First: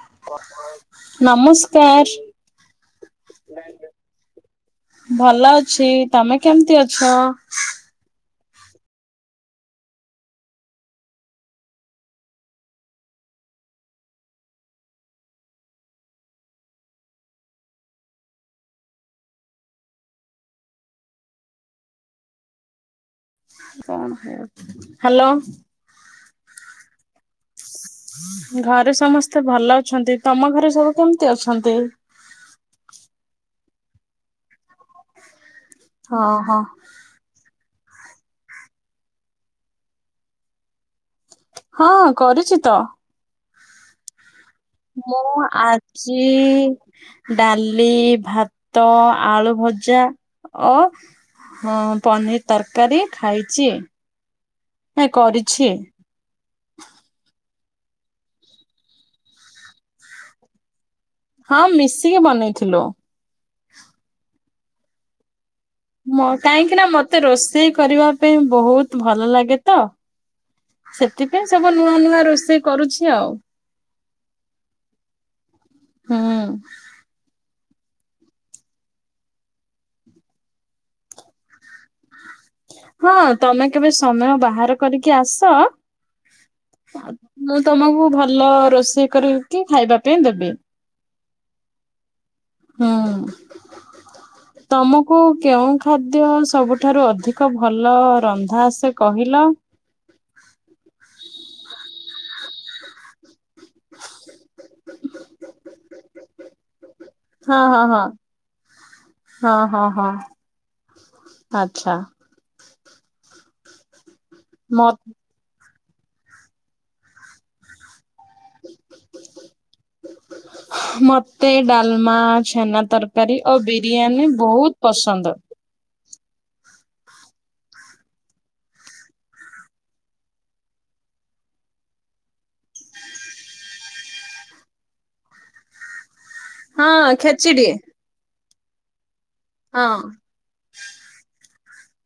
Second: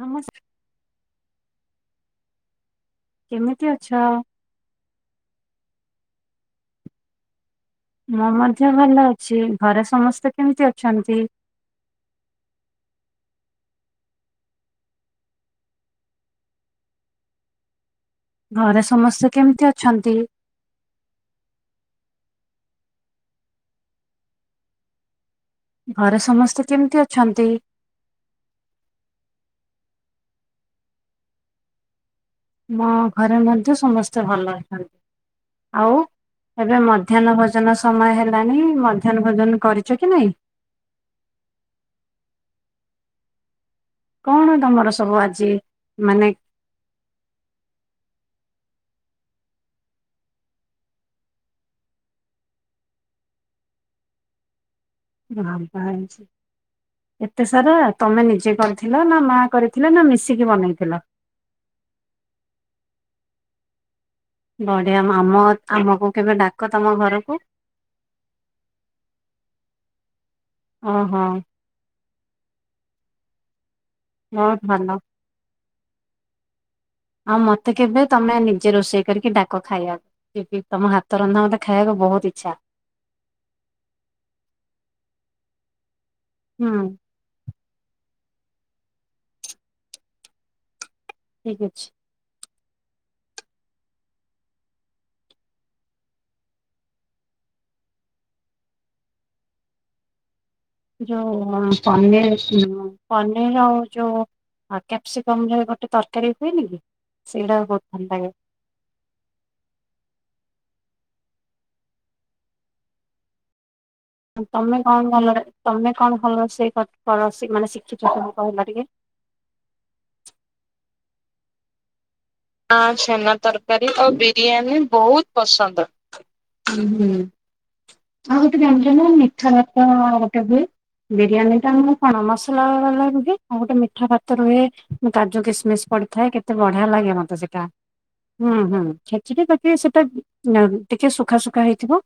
ନମସ୍କାର ନମସ୍କାର। କେମିତି ଅଛ? ଭଲ ଅଛି, ତମେ କେମତି ଅଛ? ମୁଁ ମଧ୍ୟ ଭଲ ଅଛି ଘରେ ସମସ୍ତେ କେମିତି ଅଛନ୍ତି? ଘରେ ସମସ୍ତେ କେମିତି ଅଛନ୍ତି? କଣ ହେ ହାଲୋ। ଘରେ ସମସ୍ତେ କେମତି ଅଛନ୍ତି? ଘରେ ସମସ୍ତେ ଭଲ ଅଛନ୍ତି ତମ ଘରେ ସବୁ କେମତି ଅଛନ୍ତି? ମୋ ଘରେ ମଧ୍ୟ ସମସ୍ତେ ଭଲ ଅଛନ୍ତି ଆଉ ହଁ ହଁ ଏବେ ମ ମଧ୍ୟାହ୍ନ ଭୋଜନ ସମୟ ହେଲାଣି ମଧ୍ୟାହ୍ନ ଭୋଜନ କରିଚ କି ନାଇଁ? ହଁ କରିଚି ତ। କଣ ତମର ସବୁ ମୁଁ ଆଜି ଆଜି ମାନେ ଡାଲି, ଭାତ, ଆଳୁ ଭଜା ଓ ହଁ ପନିର ତରକାରୀ ଖାଇଚି। ବାବା ହେଇଚି। ଏତେ ସାରା ତମେ ନିଜେ କରିଥିଲ ନା ମା କରିଥିଲେ ନା ମିଶିକି ବନେଇଥିଲ? ହଁ ମିଶିକି ବନେଇଥିଲୁ। ବଢିଆ ମାମତ୍ ମୋ କାହିଁକିନା ମତେ ରୋଷେଇ କରିବା ପାଇଁ ବୋହୁତ ଭଲ ଲାଗେ ତ। ଓହୋ। ଏପାଇଁ ସବୁ ନୂଆ ନୂଆ ରୋଷେଇ କରୁଛି ଆଉ। ବୋହୁତ ଭଲ। ହୁଁ ଆଉ ମତେ କେବେ ତମେ ନିଜେ ରୋଷେଇ କରିକି ଡାକ ଖାଇବା। ଟକେ ତମ ହାତ ରନ୍ଧା ମତେ ଖାଇବାକୁ ବୋହୁତ ଇଚ୍ଛା। ହଁ ତମେ କେବେ ସମୟ ବାହାର କରିକି ଆସ ହୁଁ। ଆଉ ମୁଁ ତମକୁ ଭଲ ରୋଷେଇ କରିକି ଖାଇବା ପାଇଁ ଦେବି। ଠିକ ଅଛି। ହୁଁ। ତମକୁ କେଉଁ ଖାଦ୍ୟ ସବୁଠାରୁ ଅଧିକ ଭଲ ରନ୍ଧା ଆସେ କହିଲ। ଯୋଉ ପନିର ଚିଲି ମ। ପନିର ଆଉ ଯୋଉ କ୍ୟାପସିକମ ରେ ଗୋଟେ ତରକାରୀ ହୁଏନି କି। ହଁ ସେଇଟା ହଁ ବହୁତ ଭଲ ହଁ ଲାଗେ ହଁ ହଁ ହଁ ଆଛା। ତମେ ମ କଣ ଭଲରେ ତମେ କଣ ଭଲ ରୋଷେଇ କ କର ସି ମାନେ ଶିଖିଛ କହିଲ ଟିକେ। ମତେ ଡାଲମା। ଛେନା ତରକାରୀ ଓ ତରକାରୀ ଆ ବିରିୟାନୀ ବହୁତ ବିରିୟାନୀ ପସନ୍ଦ। ବହୁତ ପସନ୍ଦ। ଆଉ ଗୋଟେ ଜାଣିଛ ନା ମିଠା ଭାତ ଗୋଟେ ହୁଏ। ବିରିୟାନୀ ଟା ମୁ କଣ ମସଲା ବାଲା ରୁହେ ଆଉ ଗୋଟେ ମିଠା ଭାତ ରୁହେ। ମୁଁ କାଜୁ କିସମିସ୍ ପଡିଥାଏ କେତେ ବଢିଆ ହଁ ଲାଗେ ମତେ ସେଇଟା। ଖେଚିଡି ହୁଁ ହୁଁ ଖେଚେଡ଼ି ଟା ଟିକେ ହଁ ସେତେ ନା ଟିକେ ସୁଖା ସୁୁଖା ହେଇଥିବ।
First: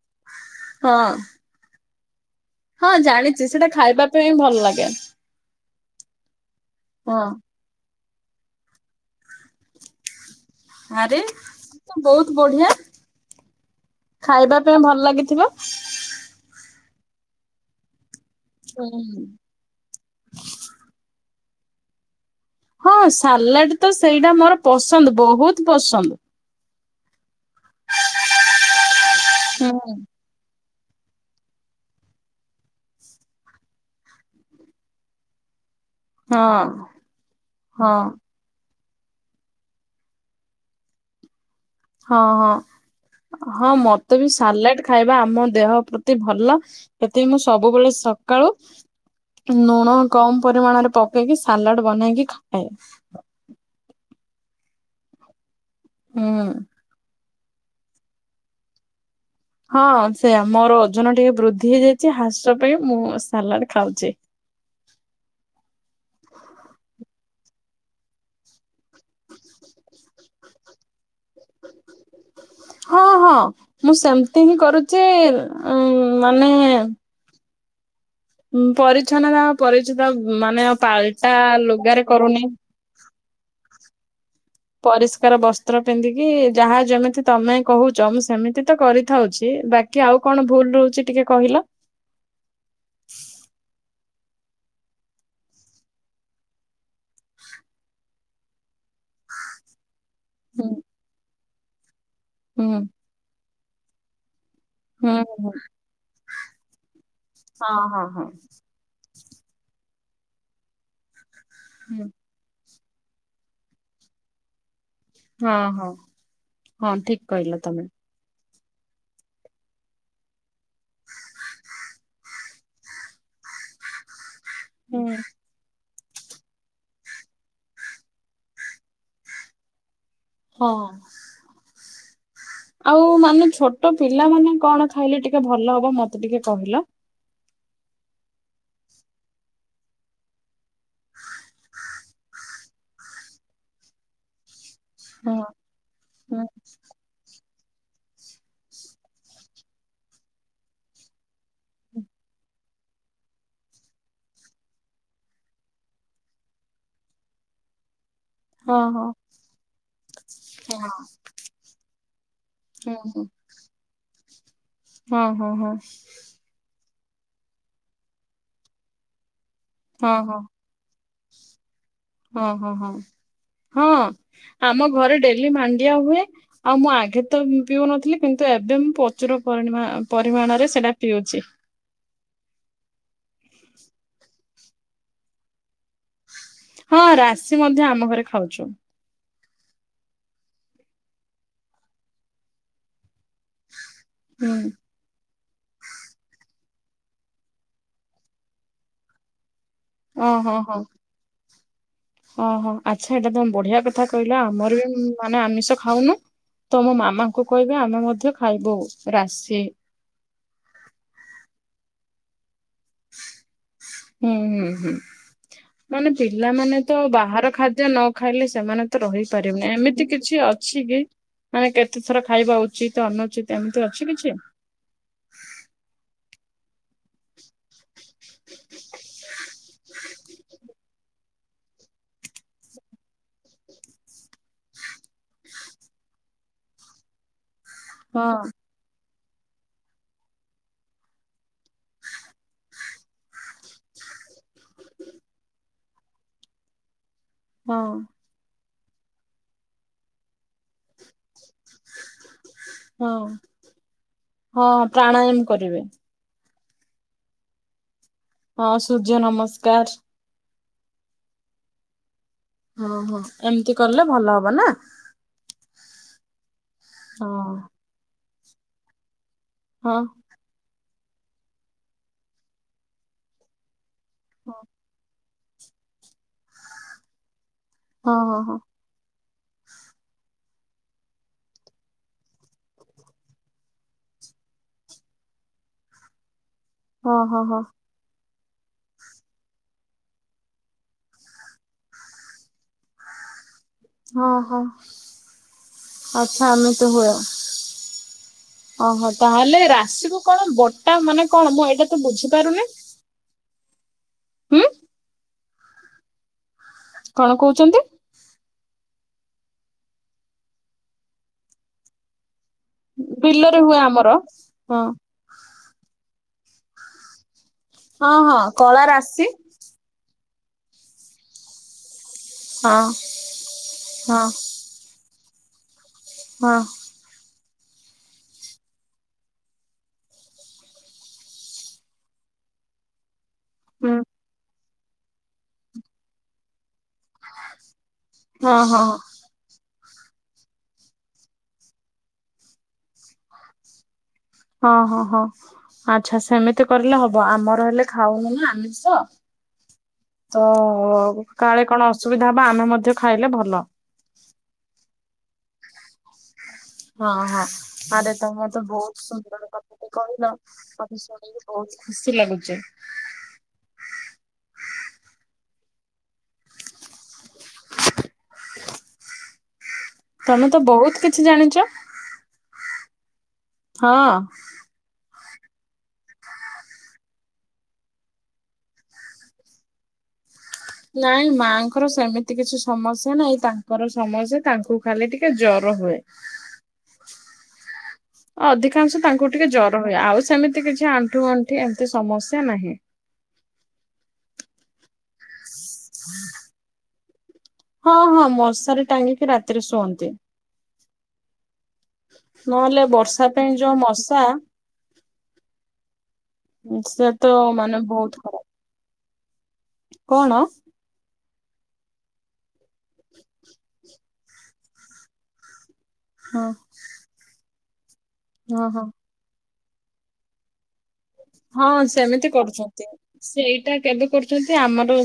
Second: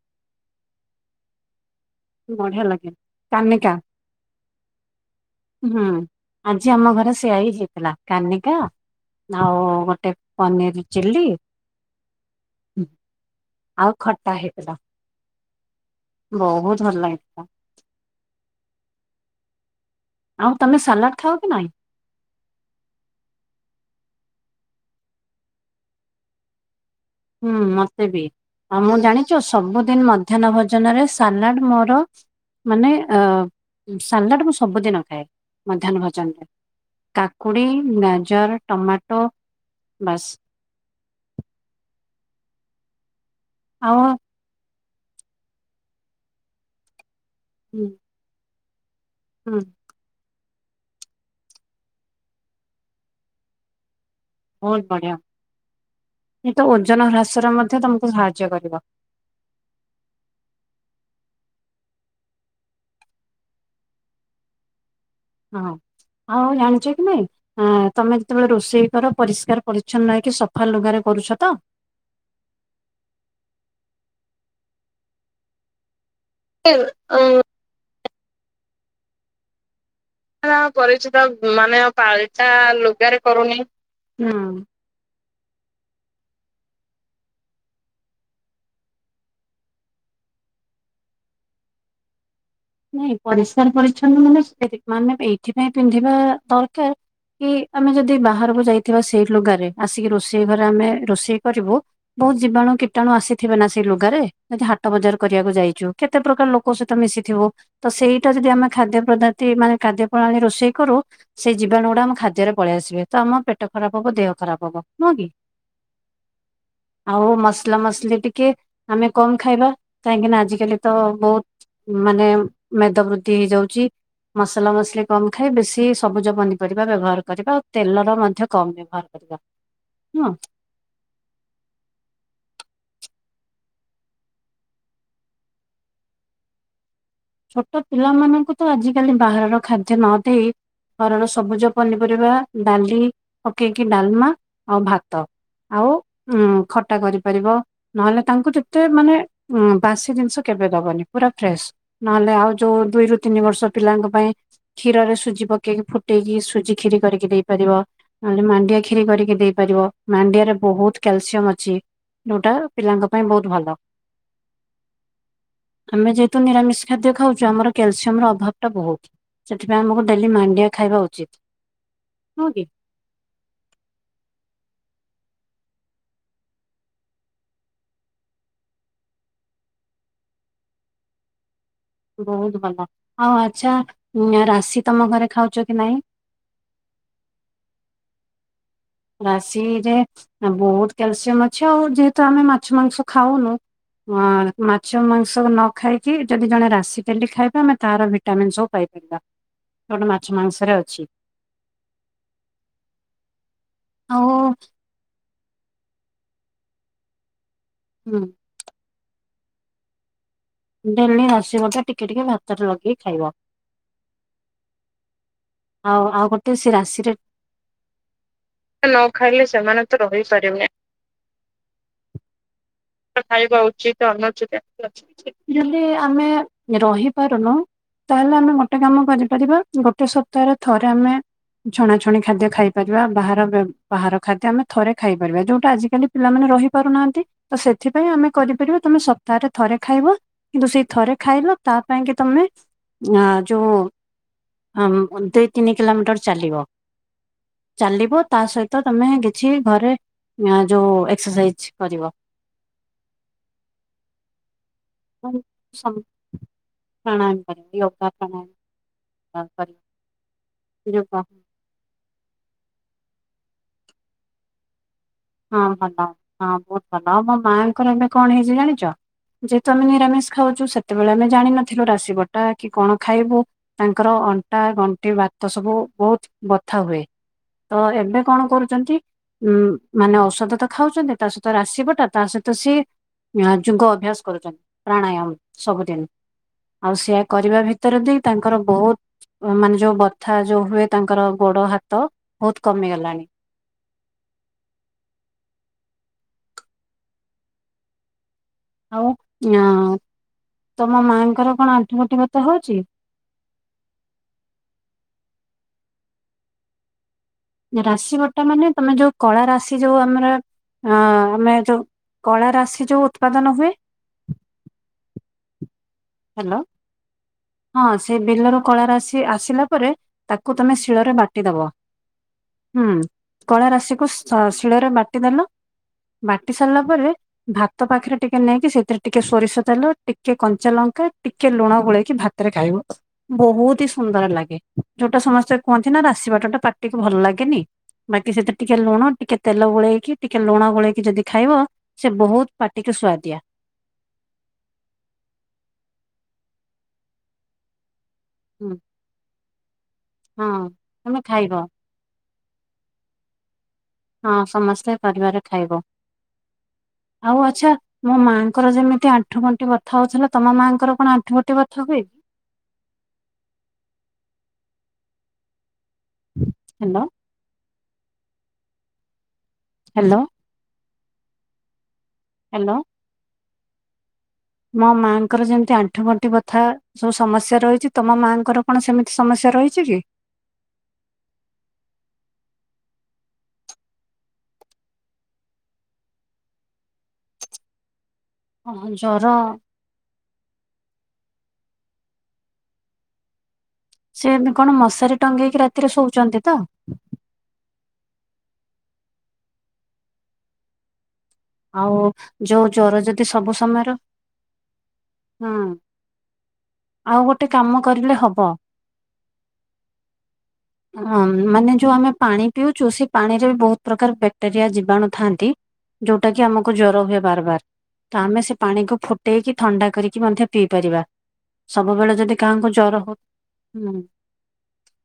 ହଁ। ବଢିଆ ଲାଗେ। ହଁ ଜାଣିଛି ସେଇଟା କାନିକା ଖାଇବା ପାଇଁ ଭଲ ଲାଗେ। ହୁଁ ଆଜି ଆମ ଘରେ ହଁ ସେଆଇ ହେଇଥିଲା କନିକା ଆଉ ଗୋଟେ। ପାନିଅରି ଆରେ ଚିଲ୍ଲି। ତ ବହୁତ ବଢିଆ। ଆଉ ଖଟା ଖାଇବା ପାଇଁ ହେଇଥିଲା ଭଲ ଲାଗିଥିବ। ବହୁତ ଭଲ ହେଇଥିଲା। ହୁଁ। ଆଉ ତମେ ସାଲାଡ ଖାଅ କି ନାଇଁ? ହଁ ସାଲାଡ ତ ସେଇଟା ମୋର ପସନ୍ଦ ବହୁତ ପସନ୍ଦ ‌। ହୁଁ ମତେ ବି ଆଉ ମୁଁ ଜାଣିଛ ହୁଁ। ସବୁଦିନ। ମଧ୍ୟାହ୍ନ ଭୋଜନ ରେ ସାଲାଡ ମୋର। ମାନେ ଅ ସାଲାଡ ମୁଁ ସବୁଦିନ ଖାଏ ମଧ୍ୟହ୍ନ ହଁ ଭ କାକୁଡି ହଁ ଗାଜର ଟମାଟୋ ବାସ। ହଁ ହଁ ହଁ ଆଉ ମତେ ବି। ସାଲାଡ ଖାଇବା ଆମ ଦେହ ପ୍ରତି ଭଲ ସେଥିପାଇଁ ମୁଁ ହୁଁ ସବୁବେଳେ ସକାଳୁ। ହୁଁ ଣୁଣ କମ ପରିମାଣରେ ପକେଇକି ସାଲାଡ ବନେଇକି ଖାଏ। ବହୁତ ବଢିଆ ହୁଁ। ଏ ତ ଓଜନ ହ୍ରାସରେ ମଧ୍ୟ ତମକୁ ସାହାଯ୍ୟ କରିବ। ହଁ ସେଇଆ ମୋର ଓଜନ ଟିକେ ବୃଦ୍ଧି ହେଇ ଯାଇଛି ହ୍ରାସ ପାଇଁ ମୁଁ ସାଲାଡ ଖାଉଛି। ହଉ ଆଉ ଜାଣିଛ କି ନାଇଁ। ହଁ ତମେ ଯେତେବେଳେ ରୋଷେଇ କର ପରିଷ୍କାର ପରିଚ୍ଛନ୍ନ ରଇକି ସଫା ଲୁଗାରେ କରୁଛ ତ? ହଁ ହଁ ମୁଁ ସେମତି ହିଁ କରୁଛି ଉଁ ମାନେ। ଉ। ମୁଁ ପରିଚ୍ଛନ୍ନତା ପରିଛିତ ମାନେ ପାଲଟା ଲୁଗାରେ କରୁନି ‌। ଟା ଲୁଗାରେ। କରୁନି ହୁଁ। ପରିଷ୍କାର ବସ୍ତ୍ର ପିନ୍ଧିକି ଯାହା ଯେମିତି ତମେ କହୁଛ ମୁଁ ସେମିତି ତ କରିଥାଉଛି ବା କି ଆଉ କଣ ଭୁଲ ରହୁଛି ଟିକେ କହିଲ। ନାଇଁ ପରିଷ୍କାର ପରିଚଛନ୍ନ ମାନେ ମାନେ ଏଇଥି ପାଇଁ ପିନ୍ଧିବା ଦରକାର। କି ଆମେ ଯଦି ବାହାରକୁ ଯାଇଥିବା ସେଇ ଲୁଗାରେ ଆସିକି ରୋଷେଇ ଘରେ ହୁଁ ଆମେ ରୋଷେଇ କରିବୁ। ବହୁତ ହୁଁ ଜୀବାଣୁ କୀଟାଣୁ ଆସିଥିବେ ନା ସେଇ ଲୁଗାରେ ଯଦି ହାଟ ହୁଁ ବଜାର କରିବାକୁ ହୁଁ ଯାଇଛୁ ‌। କେତେ ପ୍ରକାର ଲୋକ ସହିତ ମିଶିଥିବ ହଁ ତ ହଁ ହଁ। ସେଇଟା ଯଦି ଆମେ। ଖାଦ୍ୟ ପ୍ରଦାଥି ମାନେ ଖାଦ୍ୟ ପ୍ରଣାଳୀ ରୋଷେଇ କରୁ ସେଇ ଜୀବାଣୁ ଗୁଡା ଆମ ଖାଦ୍ୟରେ ପଳେଇ ଆସିବେ ‌। ତ ଆମ ପେଟ ଖରାପ ହବ ଦେହ ଖରାପ ହବ। ନୁହଁ କି ହଁ ହଁ ହଁ ଠିକ ଆଉ କହିଲ ମସଲା ତମେ ମସଲି ଟିକେ। ଆମେ କମ ଖାଇବା କାହିଁକିନା ଆଜିକାଲି ତ ବହୁତ ମାନେ। ମେଦ ବୃଦ୍ଧି ହେଇଯାଉଛି ମସଲା ମସଲି ହୁଁ। କମ ଖାଇ ବେଶୀ। ସବୁଜ ପନିପରିବା ବ୍ୟବହାର କରିବା ଆଉ ତେଲର ମଧ୍ୟ କମ ବ୍ୟବହାର କରିବା ନୁହଁ। ହଁ। ଆଉ ମାନେ ଛୋଟ ପିଲାମାନୋନ କଣ ଖାଇଲେ ଟିକେ ଭଲ ହବ ମତେ ଟିକେ କହିଲ। ଛୋଟ ପିଲାମାନଙ୍କୁ ତ ଆଜିକାଲି ବାହାରର ଖାଦ୍ୟ ନଦେଇ ଘରର ସବୁଜ ପନିପରିବା ଡାଲି ପକେଇକି ଡାଲମା। ଆଉ ଭାତ ହଁ ଆଉ ଉ ଖଟା କରିପାରିବ। ନହେଲେ ତାଙ୍କୁ ଯେତେ ମାନେ ଉ ବାସି ଜିନିଷ କେବେ ଦବନି ପୁରା ଫ୍ରେଶ। ନହେଲେ ଆଉ ଯୋଉ ଦୁଇରୁୁ ତିନି ବର୍ଷ ପିଲାଙ୍କ ପାଇଁ। କ୍ଷୀରରେ ସୁଜି ପକେଇକି ଫୁଟେଇକି ସୁଜି ଖିରି କରିକି ଦେଇ ପାରିବ। ନହେଲେ ମାଣ୍ଡିଆ ହଁ ଖୀରି ହଁ କରିକି ଦେଇପାରିବ ମାଣ୍ଡିଆରେ ବହୁତ କ୍ୟାଲସିୟମ ଅଛି। ଯୋଉଟା ହଁ ପିଲାଙ୍କ ପାଇଁ ବହୁତ ଭଲ। ହଁ ହଁ ହଁ। ତୁ ନିରାମିଷ ଖାଦ୍ୟ ଖାଉଛୁ ଆମର କ୍ୟାଲସିୟମ ର ଅଭାବ ଟା ବହୁତ ସେଥିପାଇଁ ହଁ ହଁ ଆମକୁ ହଁ ଡେଲି ମାଣ୍ଡିଆ ଖାଇବା ଉଚିତ୍। ହଁ ହଁ ହଁ ହଁ ଆମ ଘରେ ଡେଲି ମାଣ୍ଡିଆ ହୁଏ। ଆଉ ମୁଁ ଆଗେ ତ ପିଉନଥିଲି କିନ୍ତୁ ଏବେ ମୁଁ ପ୍ରଚୁରରି ପରିମାଣରେ ସେଇଟା ପିଉଛି। ବହୁତ ଭଲ ଆଉ ଆଚ୍ଛା ରାଶି ତମ ଘରେ ଖାଉଛ କି ନାଇଁ? ହଁ ରାଶି ମଧ୍ୟ ଆମ ଘରେ ଖାଉଛୁ। ରାଶିରେ ବହୁତ କ୍ୟାଲସିୟମ ଅଛି ଆଉ ଯେହେତୁ ଆମେ ମାଛ ମାଂସ ଖାଉନୁ। ହଁ ହୁଁ ମା ମାଛ ମାଂସ ନ ଖାଇକି ଯଦି ଜଣେ ରାଶି ଡେଲି ଖାଇବା ଆମେ ତାର ଭିଟାମିନ୍ ସବୁ ପାଇପାରିବା। ଯୋଉଟା ମାଛ ଓ ହୋ ମାଂସରେ ହୋ ଅଛି ଓହୋ। ଆଚ୍ଛା ଏଇଟା ତମେ ବଢିଆ କଥା ଆଉ କହିଲା ଆମର ବି ମାନେ ଆମିଷ ଖାଉନୁ ତମ ମାମା କୁ କହିବେ ଆମେ ହୁଁ ମଧ୍ୟ ଖାଇବୁ ରାଶି। ଡେଲି ଆସିବ ଟା ଟିକେ ଟିକେ ଭାତରେ ଲଗେଇକି ଖାଇବ। ହୁଁ ହୁଁ ହୁଁ। ଆଉ ମାନେ ଆଉ ଗୋଟେ ସେ ପିଲାମାନେ ତ ରାଶିରେ ବାହାର ଖାଦ୍ୟ ନ ଖାଇଲେ ସେମାନେ ନ ତ ଖାଇଲେ ରହିପାରିବେନି ସେମାନେ ତ ଏମିତି କିଛି ଅ ରହିପାରିବେନି ଅଛି କି ମାନେ କେତେ ଥର ଖାଇବା ଉ ଖାଇବା ଉଚିତ ଯଦି ଆମେ ରହିପାରୁନୁ। ତାହେଲେ ଆମେ ଗୋଟେ କାମ କରିପାରିବା ଗୋଟେ ସପ୍ତାହରେ ଥରେ ଆମେ ଛଣାଛଣି ଖାଦ୍ୟ ଖାଇପାରିବା ବାହାର ବାହାର ଖାଦ୍ୟ ଆମେ ଥରେ ଖାଇପାରିବା ଯୋଉଟା ଆଜିକାଲି। ପିଲାମାନେ ରହିପାରୁନାହାନ୍ତି ତ ସେଥିପାଇଁ ହଁ ଆମେ କରିପାରିବା ତମେ ତାରେ ଥରେ ଖାଇବ କିନ୍ତୁ ସେଇ ଥରେ ଖାଇଲ ତା ପାଇଁ କି ତମେ ନା ଯୋଉ ଦୁଇ ତିନି କିଲୋମିଟର ଚାଲିବ। ହଁ। ଚାଲିବ। ତା ସହିତ ତମେ କିଛି ଘରେ ଯୋଉ ଏକ୍ସରସାଇଜ କରିବ। ହୋଉ। ହଁ ପ୍ରା ପ୍ରାଣାୟମ କରିବା ଯୋଗା ହଁ ସୂର୍ଯ୍ୟ ପ୍ରାଣାୟମ କରିବା। ନମସ୍କାର ରୁହ। ଓହୋ ଏମିତି କଲେ ଭଲ ହବ ନା। ହଁ ଭଲ ହଁ ବହୁତ ଭଲ ହଁ ମୋ ମାଆଙ୍କର ଏବେ କଣ ହେଇଛି ଜାଣିଛ ଯେ ତମେ ହଁ ନିରାମିଷ। ଖାଉଛୁ ସେତେବେଳେ ଆମେ ଜାଣିନଥିଲୁ ରାଶିିବଟା କି କଣ ଖାଇବୁ। ତାଙ୍କର ଅଣ୍ଟା ବଣ୍ଟି ଭତ ସବୁ ବହୁତ ବଥା ହୁଏ। ତ ହଁ ଏବେ ହଁ କଣ ହଁ। କରୁଛନ୍ତି ଉଁ। ମାନେ ଔଷଧ ତ ଖାଉଛନ୍ତି ତା ସହିତ ରାସିବଟା ତା ସହିତ ସିଏ ୟାଜୁଙ୍କ ଅଭ୍ୟାସ କରୁଛନ୍ତି। ପ୍ରାଣାୟମ ସବୁଦିନ ଆଉ ହଁ ସେଆ ହଁ କରିବା ହଁ ଭି ଉତ୍ତର ଦେଇ ତାଙ୍କର ବହୁତ ମାନେ ଯୋଉ ବଥା ଯୋଉ ହୁଏ ତାଙ୍କର ଗୋଡ ହାତ ବହୁତ କମିଗଲାଣି। ହଁ ହଁ ଆଚ୍ଛା ଏମିତି ହୁଏ। ଆଉ ଓହୋ ତାହେଲେ ଅ ରାଶିକୁୁ କଣ ବଟା ତମ ମାନେ ମାଆଙ୍କର କଣ ମୁଁ ଏଇଟା ଆଣ୍ଠୁ ତୁ ଗଣ୍ଠି ବଥା ବୁଝିପାରୁନି। ହଉଛି? ଉଁ। କଣ କହୁଛୁ? ରାଶ ସେଟା ମାନେ ତମେ ଯୋଉ କଳା ରାଶି ଯୋଉ ଆମର ଅ ଆମେ ଯୋଉ କଳା ରାଶି ଯୋଉ ବିଲରେ ହୁଏ ଆମର ହଁ। ହ୍ୟାଲୋ ହଁ ସେ ହଁ ବିଲର କଳା କଳାରସି ରାଶି ଆସିଲା ପରେ ତାକୁ ତମେ ଶିଳରେ ବାଟିଦବ। ହଁ ହୁଁ କଳା ରାଶିକୁ ହଁ ଶିଳରେ ବାଟିଦେଲ ବାଟି ହଁ ସାରିଲା ପରେ ଭାତ ପାଖରେ ଟିକେ ନେଇକି ସେଥିରେ ଟିକେ ସୋରିଷ ତେଲ ଟିକେ କଞ୍ଚା ଲଙ୍କା ଟିକେ ଲୁଣ ଗୋଳେଇକି ଭାତରେ ଖାଇବ ବହୁତ ହି ହୁଁ ସୁନ୍ଦର ଲାଗେ। ଯୋଉଟା ସମସ୍ତେ କୁହନ୍ତି ନା ରାସିବାଟଟା ପାଟିକୁୁ ଭଲ ଲାଗେନି ବାକି ସେତ ହଁ ଟିକେ ହଁ ହଁ ଲୁଣ ଟିକେ ତେଲ ଗୋଳେଇକି ଟିକେ ଲୁଣ ଗୋଳେଇକି ଯଦି ଖାଇବ ସେ ବହୁତ ପାଟିକି ସୁଆଦିଆ। ହଁ ହଁ ହଁ ଆଚଛା ସେମିତି କରିଲେ ହବ ଆମର ହେଲେ ଖାଉନିି ହୁଁ ଷ ତ ହଁ ତମେ ଖାଇବ କାଳେ କଣ? ଅସୁବିଧା ହବା ଆମେ ମଧ୍ୟ ଖାଇଲେ ଭଲ। ହଁ ସମସ୍ତେ ପରିବାରେ ଖାଇବ। [inaudible] ହଁ ଆଉ ହଁ ଆଚ୍ଛା ଆରେ ମୋ ତମେ ତେ ମାଆଙ୍କର ବହୁତ ଯେମିତି ଆଣ୍ଠୁ ସୁନ୍ଦର ଗଣ୍ଠି ବଥା କଥାଟେ ହଉଥିଲା କହିଲ ତମ ମାଆଙ୍କର କଥା କଣ ଆଣ୍ଠୁ ଶୁଣିଲି। ଗଣ୍ଠି ବହୁ ବଥା ହୁଏ? ଖୁସି ଲାଗୁଛି। ହ୍ୟାଲୋ। ହ୍ୟାଲୋ। ତମେ ତ ବହୁତ କିଛି ଜାଣିଛ। ହ୍ୟାଲୋ। ହଁ। ମୋ ମାଆଙ୍କର ଯେମିତି ଆଣ୍ଠୁ ଗଣ୍ଠି ବଥା ସବୁ ସମସ୍ୟା ରହିଛି ତମ ମାଙ୍କର କଣ ସେମିତି ସମସ୍ୟା ରହିଛି କି? ନାଇଁ ମାଙ୍କର ସେମିତି କିଛି ସମସ୍ୟା ନାଇଁ ତାଙ୍କର ସମସ୍ୟା ତାଙ୍କୁ ଖାଲି ଟିକେ ଜର ହୁଏ। [unintelligible] ହଁ ଅଧିକାଂଶ ଜର ତାଙ୍କୁ ଟିକେ ଜର ହୁଏ ଆଉ ସେମିତି କିଛି ଆଣ୍ଠୁ ଆଣ୍ଠି ଏମିତି ସମସ୍ୟା ନାହିଁ। ସେ କଣ ମଶାରେ ଟଙ୍ଗେଇକି ରାତିରେ ଶୋଉଛନ୍ତି ତ? ହଁ ହଁ ମଶାରେ ଟାଙ୍ଗିକି ରାତିରେ ଶୁଅନ୍ତି। ଆଉ ଯୋଉ ନହେଲେ ଜର ଯଦି ବର୍ଷା ସବୁ ପାଇଁ ଯଉ ସମୟର ମଶା ହୁଁ ସେ ଆଉ ତ ଗୋଟେ କାମ ମାନେ କରିଲେ ବହୁତ ହବ ଖରାପ। କଣ? ହ ମାନେ ଯୋଉ ଆମେ ପାଣି ପିଉଛୁ ସେ ପାଣିରେ ବି ବହୁତ ପ୍ରକାର ଜଣୁ ଯୋଉଟା ହଁ ଆମକୁ ଜର ହୁଏ ବାର ଆମେ ଓହୋ ପା ହଁ ଦେଇେଇକି ଥଣ୍ଡା କରିକି ମଧ୍ୟ ପିଇ ପାରିବା। ହଁ ସବୁବେଳେ ସେମିତି ଯଦି କାହାଙ୍କୁ କରୁଛନ୍ତି ଜର ହଉ ସେଇଟା ହୁଁ କେବେ କରୁ ଛନ୍ତି ଆମର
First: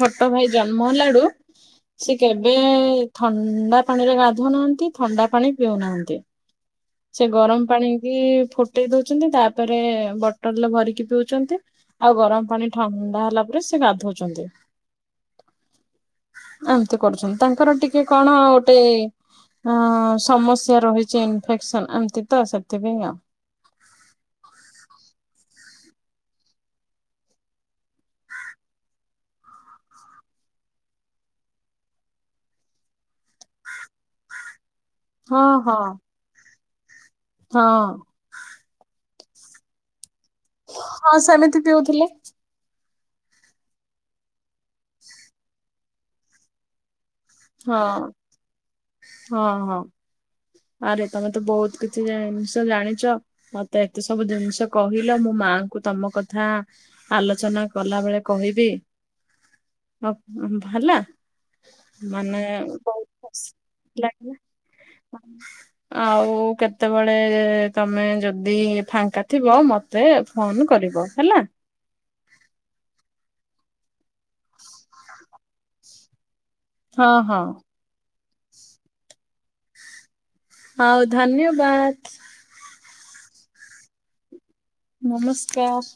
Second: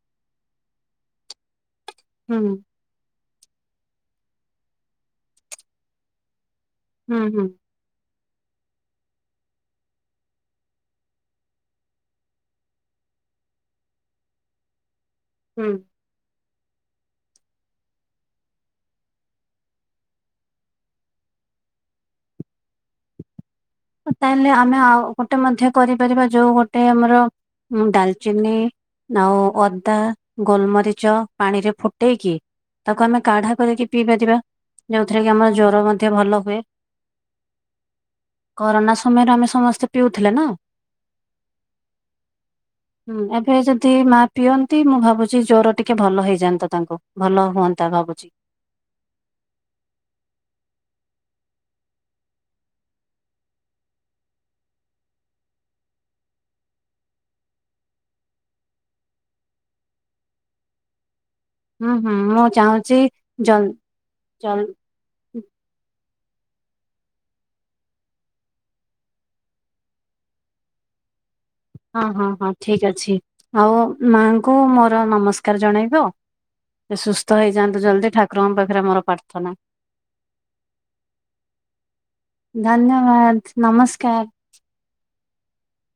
ଛୋଟ ଭାଇ ଜନ୍ମ ହେଲାଡୁ ସେ ହୁଁ କେବେ ଥଣ୍ଡା ପାଣିରେ ଗାଧୁନାହାନ୍ତି ଥଣ୍ଡା ପାଣି ପିଉନାହାନ୍ତି। ହୁଁ ସେ ହୁଁ ଗରମ ପାଣି କିି ଫୁଟେଇ ଦଉଛନ୍ତି ତାପରେ ବଟଲରେ ଭରିକି ପିଉଛନ୍ତି। ଆଉ ଗରମ ପାଣି ଥଣ୍ଡା ହେଲା ପରେ ସେ ଗାଧଉଛନ୍ତି। ହୁଁ। ଏମତି କରୁଛନ୍ତି ତାଙ୍କର ଟିକେ କଣ ଗୋଟେ ଅ ସମସ୍ୟା ରହିଛି ଇନଫେକ୍ସନ ଏମତି ତ ସେଥିପାଇଁ ଆଉ। ତାହେଲେ ଆମେ ଆଉ ଗୋଟେ ମଧ୍ୟ କରିପାରିବା ଯୋଉ ଗୋଟେ ଆମର ଡାଲଚିନି ଆଉ ଅଦା ଗୋଲମରିଚ ପାଣିରେ ଫୁଟେଇକି ତାକୁ ଆମେ କାଢା କରିକି ପିଇ ପାରିବା ଯୋଉଥିରେ କି ହଁ ଆମର ହଁ ଜ୍ଵର ମଧ୍ୟ ଭଲ ହୁଏ। ହଁ। କରୋନା ସମୟରେ ଆମେ ସମସ୍ତେ ପିଉଥିଲେ ନା। ହଁ ସେମିତି ପିଉଥିଲେ। ହୁଁ ଏବେ ଯଦି ମା ପିଅନ୍ତି, ମୁଁ ଭାବୁଛି ଜର ଟିକେ ଭଲ ହେଇଯାଆନ୍ତା ତାଙ୍କୁ। ଭଲ ହଁ ହୁଅନ୍ତା ଭାବୁଛି। ହଁ ହଁ ଆରେ ତମେ ତ ବହୁତ କିଛି କି ଜିନିଷ ଜାଣିଛ। ମତେ ଏତେ ସବୁ ଜିନିଷ କହିଲ, ମୋ ମାଙ୍କୁ ତମ କଥା ଆଲୋଚନା କଲା ବେଳେ କହିବି। ବ ହେଲା। ହୁଁ ହୁଁ ମାନେ ମୁଁ ଚାହୁଁଛି ବହୁତ ଖୁସି ଜଲ ଲାଗିଲା ଜଲ ଆଉ କେତେବେଳେ ତମେ ଯଦି ଫାଙ୍କା ଥିବ ମ ମତେ ଫୋନ କରିବ ହେଲା। ହଁ ହଁ ହଁ ଠିକ ଅଛି ଆଉ ମାଙ୍କୁ ମୋର ନମସ୍କାର ଜଣେଇବ। ସେ ହଁ ସୁସ୍ଥ ହଁ ହେଇଯାଆନ୍ତୁ ଜଲ୍ଦି ଠାକୁରଙ୍କ ପାଖରେ ମୋର ପ୍ରାର୍ଥନା? ହଉ ଧନ୍ୟବାଦ। ଧନ୍ୟବାଦ ନମସ୍କାର? ନମସ୍କାର।